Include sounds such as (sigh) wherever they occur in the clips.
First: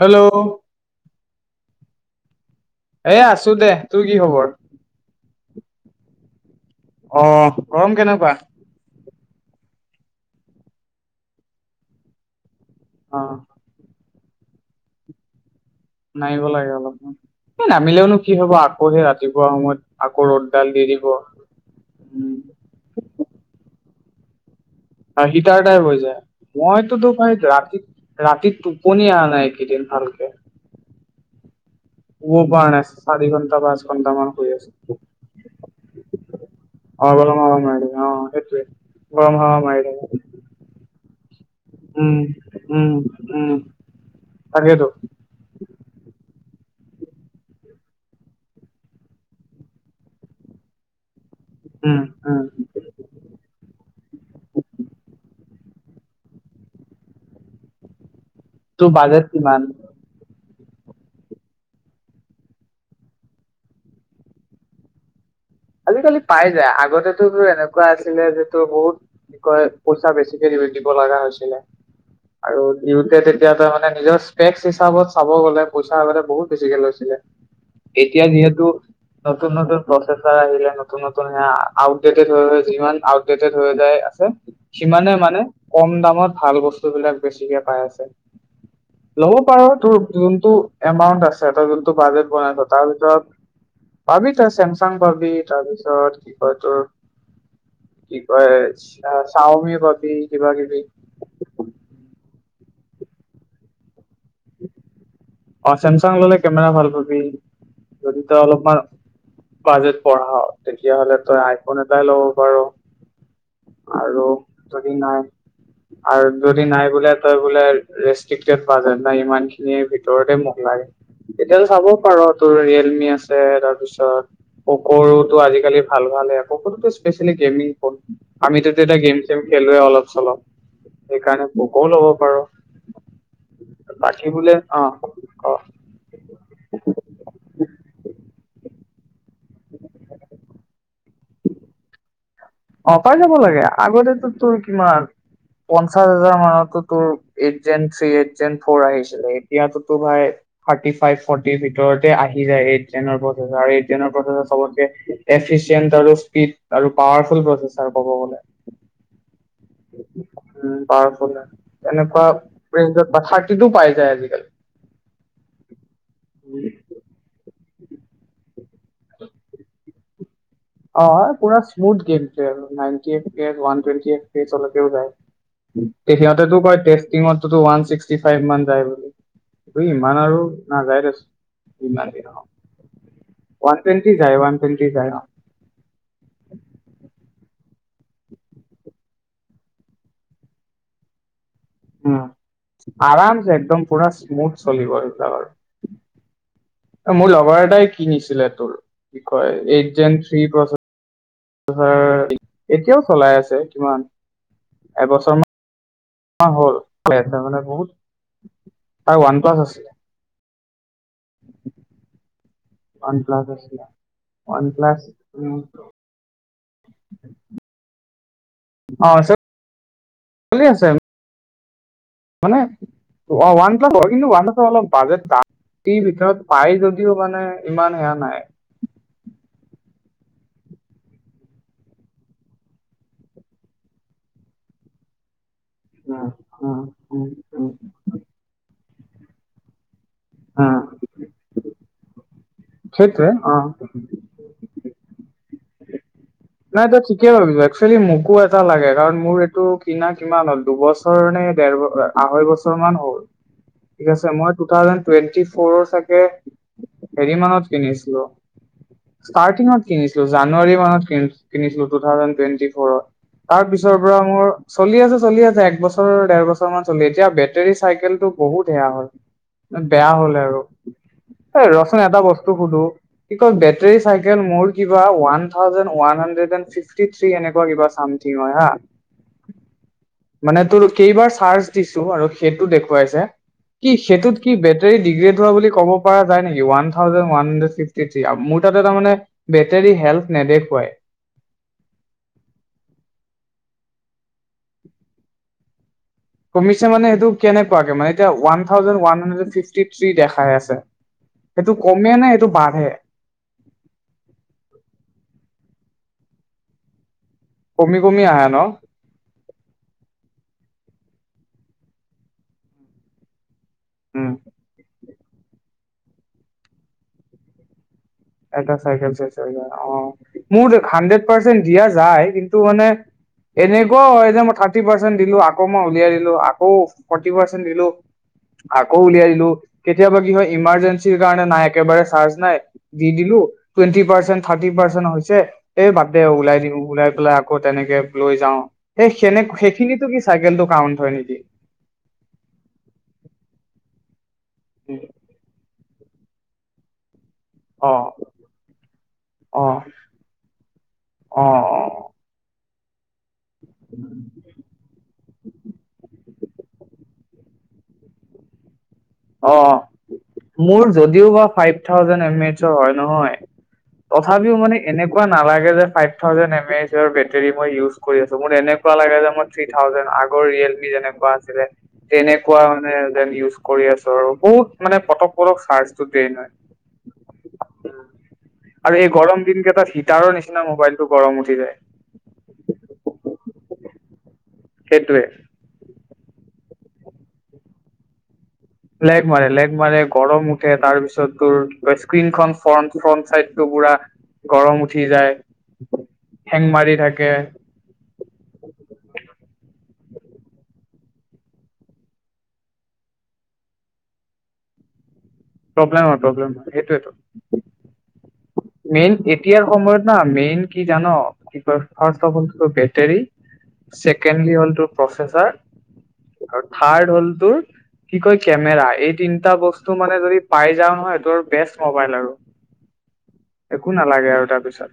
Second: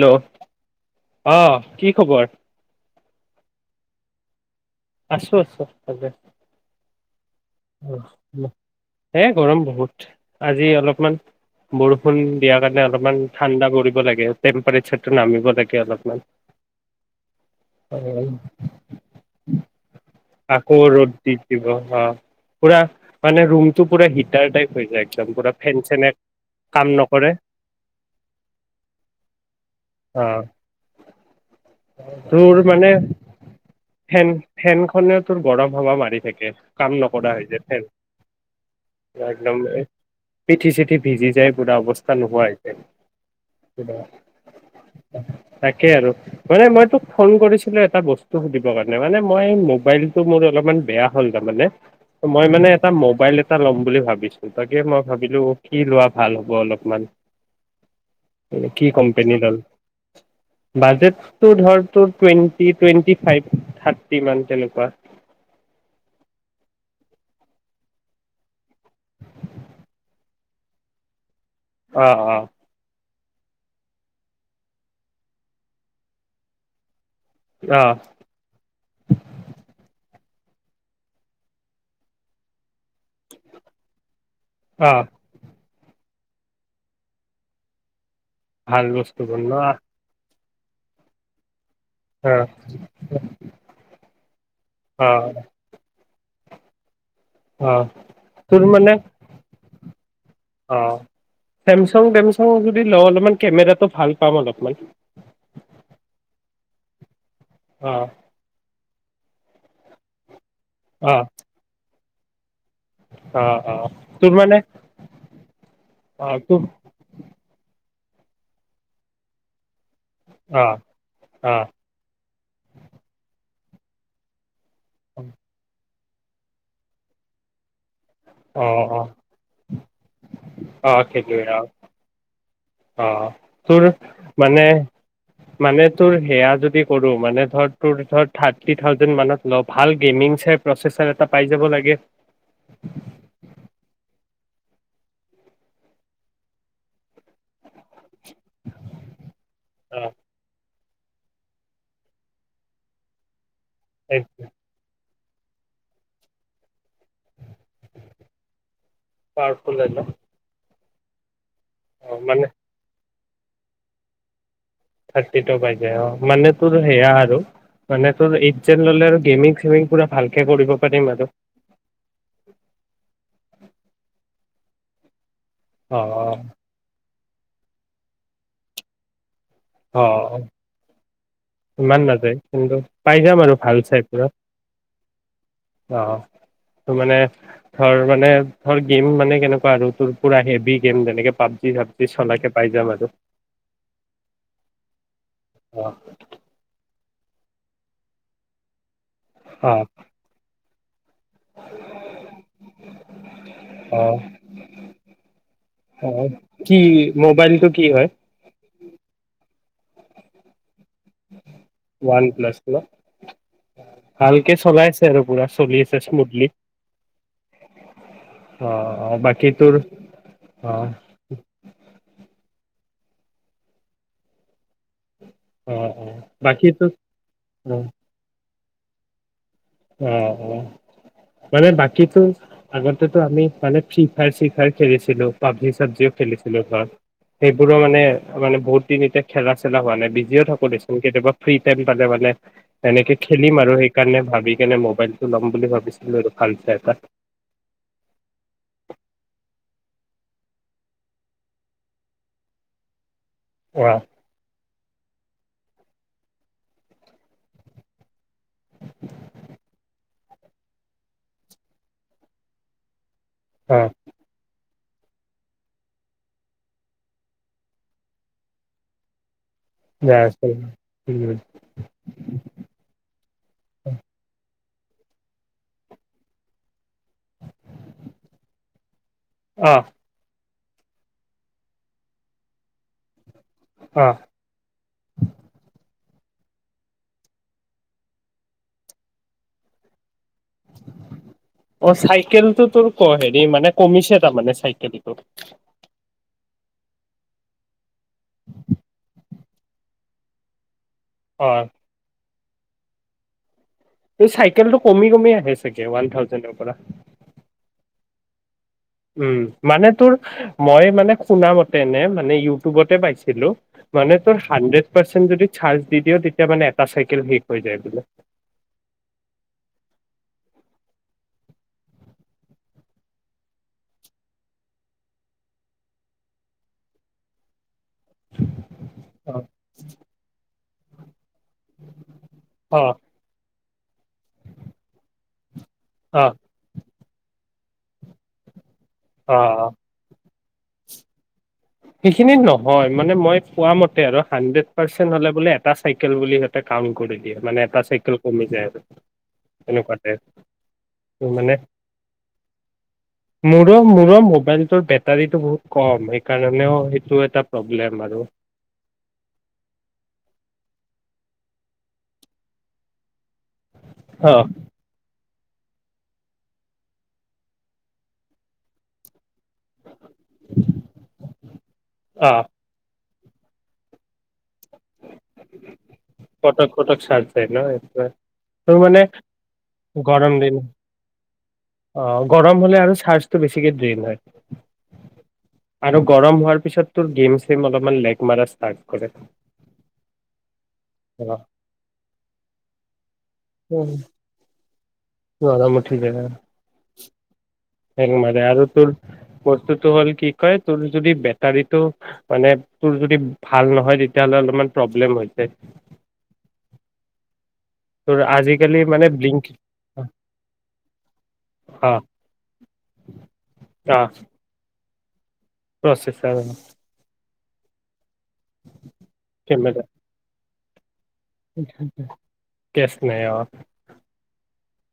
Hello অহ' কি খবৰ? এই আছোঁ দে, তোৰ কি খবৰ? আছো আছো ভালে অহ' গৰম কেনেকুৱা? এই গৰম বহুত আজি অলপমান বৰষুণ দিয়াৰ কাৰণে অ অলপমান ঠাণ্ডা কৰিব লাগে। টেম্পেচাৰটো নামিব লাগে। অলপমান নামিব লাগে অলপমান এই নামিলেওনো কি হ'ব, আকৌ সেই ৰাতিপুৱা সময়ত আকৌ ৰ'দডাল আকৌ দি দিব ৰ'দ দি দিব অ' উম পুৰা মানে ৰুমটো। পুৰা হিটাৰ টাইপ হৈ যায় একদম হয়, পুৰা হিটাৰ ফেন টাইপ হৈ চেনে যায়। কাম মইতো নকৰে তোমাৰ ৰাতি ৰাতিত টোপনি অহা নাই এইকেইদিন অ ভালকে শুব তোৰ পৰা নাই মানে চাৰি ঘন্টা পাঁচ ঘন্টা ফেন মান শুই আছো ফেনখনেও তোৰ গৰম হবা মাৰি থাকে কাম অ নকৰা গৰম হৈ হাৱা য ফেন মাৰি থাকে অ সেইটোৱে গৰম একদম হাৱা মাৰি থাকে পিঠি চিঠি ভিজি যায় পোৰা অৱস্থা উম নোহোৱা হৈছে উম উম তাকেতো তাকেই আৰু মানে মই তোক ফোন কৰিছিলো এটা বস্তু সুধিবৰ কাৰণে মানে মই মোবাইলতটো মোৰ অলপমান বেয়া হ'ল তাৰ মানে উম উম মই মানে এটা মবাইল এটা ল'ম বুলি ভাবিছো তাকে মই ভাবিলো কি লোৱা ভাল হ'ব অলপমান তোৰ বাজেট কিমান বাজেট ধৰ ত টুৱেণ্টি টুৱেণ্টি ফাইভ থাৰ্টি মান তেনেকুৱা আজিকালি পাই যায় আগতেতো এনেকুৱা আছিলে যটো বহুত কি কয় পইচা বেছিকে দিব লগা হৈছিলে অ অ আৰু দু তেতিয়া ত মানে নিজৰ স্পেকস হিচাপত চাব গ'লে পইচা বহুত বেছিকে লৈছিলে অ এতিয়া যিহেতু নতুন নতুন প্ৰচে আহিলে নতুন নতুন স আউটডেটেড হৈ যিমান আউটডেটেড হৈ যায় আছে অ সিমানে মানে কম দামত ভাল বস্তু বিলাক বেছিকে পাই আছে ভাল লব বস্তুবোৰ ন পাৰ তোৰ যোন তোৰ এমাউণ্ট আছে তই যোন টো বাজেট অ বনাইছ, তাৰ ভিতৰত পাবি তই ছেম অ পাবি তাৰপিছত বিষয়টোৰ, অ কি কয় তোৰ মানে চাওমি পাবি কিবা কিবি ল অলপমান কেমেৰাটো ভাল পাম অলপমানই অ চেমচং ললে কমেৰা ভাল পাবি অ যদি ত অলপমান কাজত পঢ়া অ তেতিয়াহ'লে তই আইফোন লাই ল'ব পাৰ অ অ আৰু তোৰ মানে যদি নাই আৰু অ তোৰ যদি নাই বোলে তই বোলে ৰেষ্ট্ৰিক্টড পোৱা যায় ন ইমান খিনিয়ে ভিতৰতে অ', মহলাই অ', তেতিয়া চাব পাৰ তোৰ ৰিয়েলমি আছে ত তাৰ পাচত পকৰুতো আজিকালি ভাল ভালে কতো স্পেচেলি গেমিং আমিতো অ', এতিয়া অ', গেম চেম খেলোে অলপ চলপ অ', খেলুৱৈ সেইকাৰণে অ', ভোকও লব পাৰো অ তোৰ মানে অ অ মানে তোৰ সেয়া যদি কৰো মানে ধৰ তোৰ ধৰ থাৰ্টি থাজেড মানত ল ভাল গেমিং প্ৰচচাৰ এটা পাই যাব লাগে অ তাই যাব লাগে আগতেতো তোৰ কিমান পঞ্চাশ হাজাৰ মানতো তোৰ এইট যেন থ্ৰী এইট ফ আহিছিলে এতিয়াতোতো অ', ভাই থাৰ্টি ফাইভ ফৰ্টিৰ ভিতৰতে আহি যায় এইট্ৰেনৰ আৰুতিনৰ প্ৰথ চবতকে এফিচিয়েণ্ট আৰু স্পীড আৰু পাৱাৰ প্ৰচ কবলে পাৱাৰফুল আ ন পাৰফ ন অ', এনেকুৱা মানে প্ৰ বাথাক্টিতো পাই যায় আজিকালি থাৰ্টিটো পাই যায় অ মানে তোৰ সেয়া আৰু মানে তোৰ এইন ল'লে আৰু গেমিং চেমিং পুৰা ভাল অ পৰা ইচমত গেম নাইনটি কৰে ওৱান স চল দেউ যায় অ', সিহঁতেতটো কয় তেজ টি ওৱান ছিক্সটি ফাইভ মান যায় বুলি। ত' অ', ইমান আৰু অ', নাযায় দে ইমান দি নাযায় ওৱান কিন্তু পাই যাম আৰু ভাল চাই টুৱেন্টি পুৰা যাই ওৱান টুৱেন্টি যাই ন'। অ', ত' মানে ধৰ মানে ধৰ গেম মানে কেনেকুৱা আৰু তোৰ পুৰা হেভি গেম যেনেকে পাব উম, আৰামছে একদম পুৰা স্মুথ চলিব (unintelligible) অহ। মোৰ লগৰ এটাই কিনিছিলে তোৰ কি কয় এইট অ জেন পথ্ৰি এতিয়াও চলাই আছে কিমান এবছৰ অ মান কি হ'ল মানে মোবাইলটো কি বহুত হয় তাৰ ওৱান প্লাছ আছে। অ'। One plus. ওৱান প্লাছ আছিলে ভালকে ওৱান প্লাছ চলাইছে আৰু পুৰা উম, চলি আছে স্মুথলি। অ', অ', বাকী তোৰ অ'। মানেওৱান প্লাছ হয় কিন্তু ওৱান প্লাছ বাজে অ ৰাতিৰ অ ভিতৰত বাকী পাই তোৰ যদিও মানে অ ইমান সেয়া নাই। উম, উম, মানে বাকীটো আগতেতো আমি মানে ফ্ৰী ফায়াৰ, চি ফায়াৰ খেলিছিলো। পাবজি চাবজিও উম খেলিছিলোঁ উম ঘৰত উম উম সেইবোৰো মানে মানে বহুত তিনি এয়া খেলা চেলা হোৱা নাই বি লিঅ থাকো উম দেচোন কেতিয়াবা ফ্ৰী টাইম পালে মানে এনেকে সেইটোৱে খেলিম অ আৰু সেইকাৰণে ভাবি নে মোবাইল টো লম বুলি ভাবিছিলো। আৰু ভাল চাই নাই এটা তই ঠিকে ভাবিছো একচুৱেলি মোকো এটা লাগে কাৰণ মোৰ এইটো কিনা কিমান হ'ল দুবছৰ নে ডেৰ ব আঢ়ৈ বছৰ মান হ'ল। অ ঠিক আছে মই টু থাউজেণ্ত টুৱেণ্টি ফৰৰ চাগে হেৰি মানত কিনিছিলো। ষ্টাৰ্টিংত কিনিছো। জানুৱাৰী মাহত কিনিছিলো টু থাউজেন টুৱেণ্টি ফ'ৰত। তাৰ অ পিছৰ পৰা মোৰ চলি আছে, চলি আছে এক বছৰ ডেৰ বছৰ মান চলি এতিয়া বেটেৰী চাইকেল টো বহুত সেয়া হ'ল। বেয়া হ'লে আৰু উম এই ৰ' চোন এটা বস্তু সুধো কি কয় বেটৰী চাইকেল মোৰ কিবা one thousand one hundred and T three এনেকুৱা কিবা চামথিং হয় হা। অ মানে তোৰ কেইবাৰ চাৰ্জ দিছো আৰু সেইটো দেখুৱাইছে কি অ সেইটোত কি বেটেৰী ডিগ্ৰেড হোৱা বুলি ক'ব পৰা যায় নেকি one thousand one hundred sixty three মোৰ তাতে তাৰ মানে বেটেৰী হেল্থৰ অ চাইকেলটো তোৰ ক হেৰি মানে কমিছে তাৰমানে চাইকেলটো কমিছে মানে সেইটো কেনেকুৱাকে মানে এতিয়াও one thousand one hundred fifty three দেখাই আছে। অ সেইটো কমে নে টো বাঢ়ে এই চাইকেলটো কমি কমি আহে চাগে ৱান থাউজেনৰ পৰা। কমি কমি আহে ন? উম, মানে তোৰ মই মানে শুনা মতে নে মানে ইউটিউবতে পাইছিলো মানে উম তোৰ হাণ্ড্ৰেত চাৰ্জ দি দিয়া তেতিয়া মানে এটা চাইেল শেষ হৈ যায় এটা চাইেল চ অ মোৰ হাড্ৰেড পাৰ্চেন্ট দিয়া যাই এটা চাইকেল চেছ হয় জাই অ'। মুঠ হাণ্ড্ৰেত পাৰ্চেণ্ট দিয়া যায় কিন্তু মানে এনেকুৱাও হয় যে মই থাৰ্টি পাৰ্চেণ্ট দিলো আকৌ মই উলিয়াই দিলো আকৌ ফৰ্টি পাৰ্চেন্ট দিলো আকৌ উলিয়াই অ দিলো কেতিয়াবা কি হয় ইমাৰজেঞ্চি গানে নাই একেবাৰে চাৰ্জ নাই অ টো টুৱেণ্তি পাৰ্চেণ্ট থাৰ্টি পাৰ্চেন্ট হৈছে এই বাদে অ ওলাই দিম ওলাই আহ পেলাই আকৌ তেনেকে লৈ যাওঁ। সেই অ সেনে সেইখিনিতো কি চাইকেলটো কাউন্ট হয় নেকি? সেইখিনিত নহয় মানে মই পোৱা মতে আৰু হানড্ৰে পাৰ্চ হলে বোলে এটা চাইকেল বুলি সিহঁতে কাম কৰিলে মানে এটা অ চাইকেল কমি যায় আৰু অ তেনেকুৱাতে অ মানে অ মোৰো মোৰো মোবাইলটোৰ বেটাৰীটো বহুত কম সেই কাৰণেওঁ সেইটো এটা প্ৰব্লেম আৰু অ', মোৰ যদিও বা ফাইভ থাউজেন এডমিদতো হয় নহয় অ তথাপিও মানে এনেকুৱা নো নালাগে যে ফাইভ থাউজেন এমএচৰ বেটাৰী মই ইউজ কৰি আছো, মোৰ এনেকুৱা লাগে যে মই থ্ৰি থাউজেন আগৰ ৰিয়েলিটী কেনেকুৱা আছিলে অ তেনেকুৱা মানে তাত ইজ কৰি আছো ধৰো বহুত মানে পটক পটক চাৰ্জ ফটক ফটক চাৰ্জ য়ায় ন' তোৰ আৰু মানে এই গৰম দিন কেইটাত হিটাৰৰ গৰম দিন নিচিনা মোবাইলটো গৰম উঠি যায় অ', গৰম হ'লে আৰু চাৰ্জটো বেছিকে দেৰি হয়। সেইটোৱে। আৰু গৰম হোৱাৰ পিছত তোৰ গম চম অলপ লেক মাৰে আ লেগ মাৰে লেক মাৰে গৰম উঠে তাৰপিছত অ চতোৰ তই স্কিন খন ফন্ত চাই টো পুৰা গৰম হয় উঠি যায় গৰম উঠি যায় হেং মাৰি থাকে হেং মাৰে আৰু তোৰ বস্তু তু হ'ল কি কয় তুমি যদি বেতাৰিটো মানে তুৰ যদি ভাল নহয় তেতিয়া হ'লে অলপ মান প্ৰব্লেম হয়ছে প্ৰব্লেম হয়, প্ৰব্লেম হয় সেইটোৱেটো। তোৰ আজি মেইন এতিয়াৰ সময়ত না মেইন কি জান কি কয় অ ফাৰ্ষ্ট অফ অলটো বেটৰী অ ছেকেণ্ডলি হ'লটো প্ৰচেছ প্ৰচেছাৰ ছাৰ আৰু থাৰ্ড হ'ল তোৰ কি কয় কেমেৰা এই তিনিটা কেমেৰা বস্তু মানে যদি পায় যাওঁ নহয় তোৰ বেষ্ট ম'বাইল আৰু কেচ নাই অ একো নালাগে আৰু তাৰপিছত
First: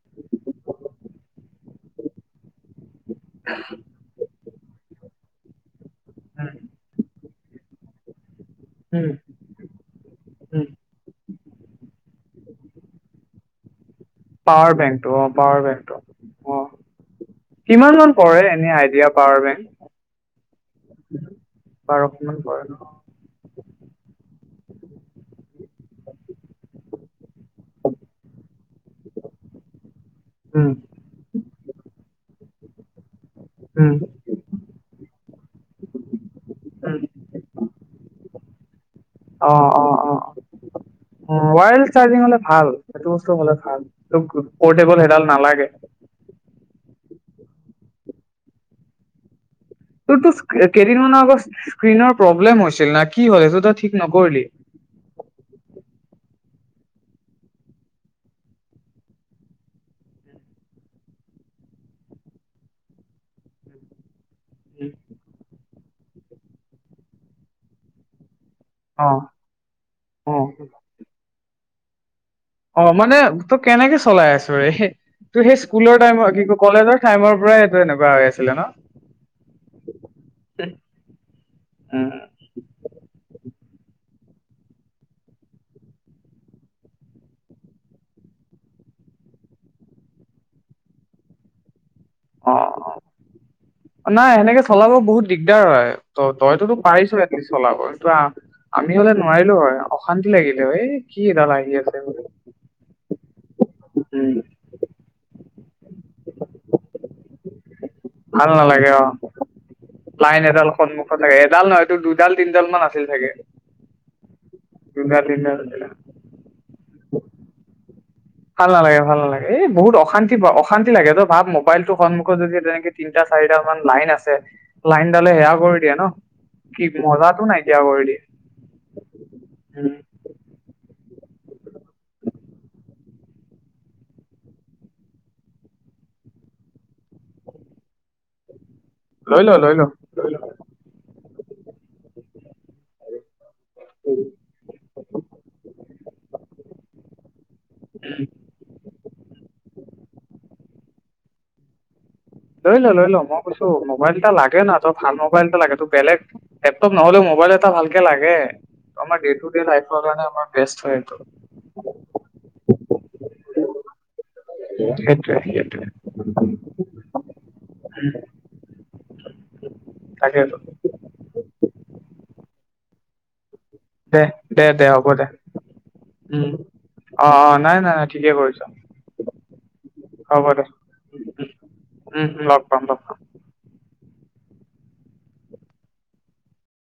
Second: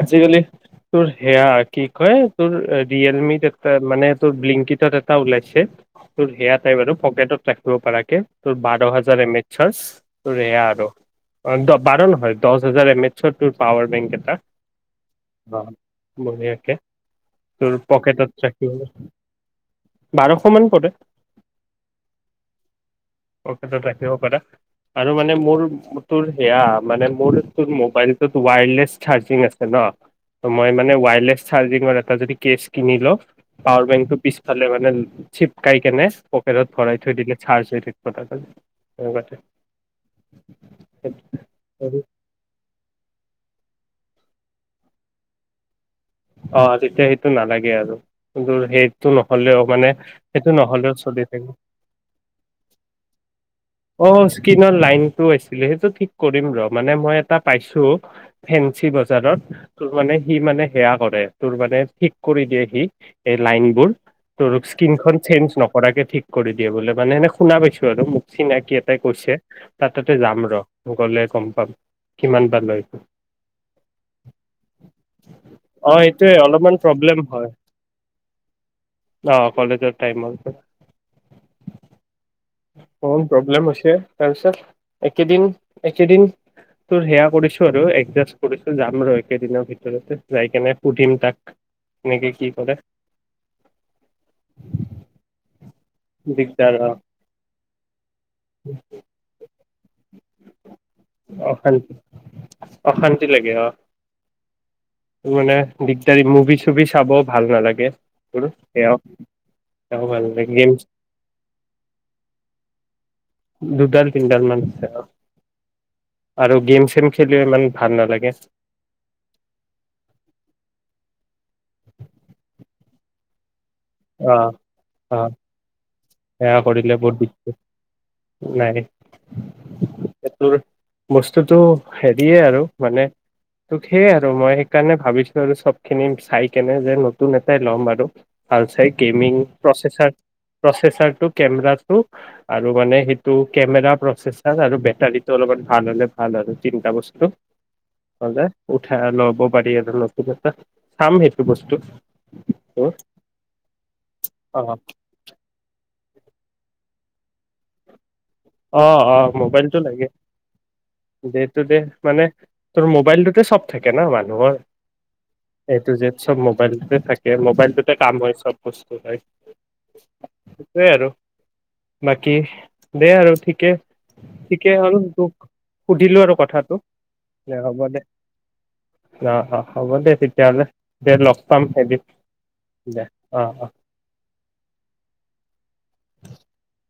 আজিকালি তোৰ সেয়া কি কয় তোৰ এ ৰিয়েলমি এটাত মানে তোৰ ব্লিনকিত ত টা উলাইছে তোৰ সেইয়া উম টাইপ আৰু পকেটত ৰাখিব পাৰাকে তোৰ বাৰ হাজাৰ উম এম এচ চৰ তোৰ এয়া উম আৰু অ', দ, বাৰ নহয় দচ হেজাৰ এম এ চন‌ তোৰ পাৱাৰ বেংক পাৱাৰ বেংকটো অ পাৱাৰ বেংকটো অ ধুনিয়াকে। তোৰ কিমান মান পৰে পকেটত এনে ৰাখিব, আইডিয়া পাৱাৰ বেংক বাৰশ মান পৰে। বাৰশ মান পৰে ন পকেটত ৰাখিব পাৰা। আৰু মানে মোৰ তোৰ সেয়া মানে মোৰ তোৰ মোবাইলটোত ৱায়লেছ চাৰ্জিং আছে ন। ত' উম মই মানে ৱায়াৰলেছ চাৰ্জিঙৰ এটা যদি কেচ কিনি লওঁ পাৱাৰ উম বেংকটো পিছফালে মানে চিপকাই কেনে পকেটত উম ভৰাই থৈ দিলে চাৰ্জ হৈ থাকব (unintelligible) অ, অ, অ। মোবাইল চাৰ্জিং হলে ভাল। সেইটো বস্তু হলে ভাল। পৰ্টেবল সেইডাল নালাগে। অ তেতিয়া সেইটো নালাগে আৰু কিন্তু সেইটো নহলেও মানে তোৰতো সেইটো স্ক- নহলেও কেইদিনমানৰ চলি আগত থাকে। স্ক্ৰীনৰ প্ৰব্লেম হৈছিল না কি হ'ল এইটো তই ঠিক অ, নকৰিলি? স্কিনৰ লাইনটো আইছিলে, সেইটো ঠিক কৰিম ৰ মই। মানে মই এটা পাইছো ফেঞ্চি বজাৰত। তোৰ মানে সি মানে সেয়া কৰে তোৰ মানে ঠিক কৰি দিয়ে সি এই লাইন বোৰ। তোৰ স্ক্ৰীনখন চেঞ্জ নক কৰাকে ঠিক কৰি দিয়ে বোলে মানে এনে শুনা পাইছোঁ আৰু মোক চিনাকি এটাই অ কৈছে তাৰ তাতে অ যাম ৰ, গলে গম পাম। কিমান বা অ লয় মানে তই কেনেকে চলাই আছ' ৰে। তই সেই অ স্কুলৰ টাইমৰ এইটোয়ে কি কয় অলপমান কলেজৰ প্ৰব্লেম টাইমৰ হয় পৰাই এইটো এনেকুৱা হৈ আছিলে ন? অ কলেজৰ টাইমত অকমান উ। তাৰপিছত একেদিন-একেদিন তোৰ সেয়া কৰিছো আৰু এডজাষ্ট কৰিছো যাম ৰ একেদিনৰ ভিতৰতে। যাই কেনে সুধিম তাক। কেনেকে কি অ, কৰে নাই সেনেকে চলাব বহুত দিগদাৰ হয়। ত তইতোতো দিগদাৰ অ পাৰিছ এ এটলিষ্ট চলাব। কিন্তু আমি হলে নোৱাৰিলো হয় অক্টো অশান্তি লাগিলে এ কি এডাল আহি অশান্তি আছে বোলো। অশান্তি লাগে অ উম, মানে দিগদাৰি মুভি-চুভি চাব ভাল নালাগে। তোৰ ভাল নালাগে সেয়াও অ, সেয়াও ভাল লাইন নালাগে এডাল গেম সন্মুখত লাগে। এডাল নহয় তোৰ দুডাল-তিনডাল মান আছিল চাগে। তিন ডাল মান আছি (unintelligible) দুডাল তিনডাল আছিলে আৰু গেম চেম খেলিও ইমান ভাল নালাগে। ভাল নালাগে, ভাল নালাগে। এ বহুত অশান্তি পাওঁ, অশান্তি লাগে তই ভাব মোক মোবাইলটো সন্মুখত যদি যেনেকে তিনিটা চাৰি দাল মান লাইন অ আছে। অ লাইনডালে সেয়া কৰি দিয়ে ন, সেয়া কি কৰিলে বহুত মজাটো দিগদাৰ নাইকিয়া কৰি দিয়ে। নাই উম তোৰ বস্তুটো হেৰিয়ে আৰু মানে তোক সেইয়াই আৰু মই সেইকাৰণে ভাবিছো আৰু চবখিনি চাই কেনে যে নতুন এটাই লম আৰু। ভাল চাই গেমিং লৈ ল লৈ ল প্ৰচেচাৰ লৈ ল প্ৰচেচাৰটো কেমৰাটো আৰু মানে সেইটো কেমেৰা প্ৰচেচাৰ আৰু বেটাৰীটো অলপমান ভাল হ'লে ভাল আৰু। তিনটা বস্তু তি কলে উঠ। হে ল'ব পাৰি আৰু নতুন এটা, চাম সেইটো বস্তু লৈ ল তোৰ লৈ ল মই কৈছো মোবাইলটা লাগে অ ন তই ভাল মোবাইল এটা লাগে বেলেগ লেপটপ নহ'লেও মোবাইল এটা ভালকে লাগে অ আমাৰ অ ডে টু ডে মোবাইলটো লাইফৰ লাগে কাৰণে আমাৰ বেষ্ট হয় এইটো দে টু দে মানে তোৰ মোবাইলটোতে চব থাকে ন মানে (unintelligible) নহয় সেইটোৱে সেইটোৱে এই টু জেদ চব মোবাইলটোতে থাকে মোবাইলটোতে উম কাম হয় চব বস্তু হয় হয় (unintelligible) তাকেতো সেইটোৱেই আৰু বাকী দেই আৰু ঠিকে দে দে ঠিকে দে হল হ'ব আৰু দে তোক সুধিলো আৰু উম কথাটো অ অ দে নাই হ'ব নাই দে, নাই, ঠিকে কৰিছ অঁ অঁ হ'ব দে তেতিয়াহ'লে দে লগ পাম এদিন উম লগ পাম লগ দে, পাম অঁ অঁ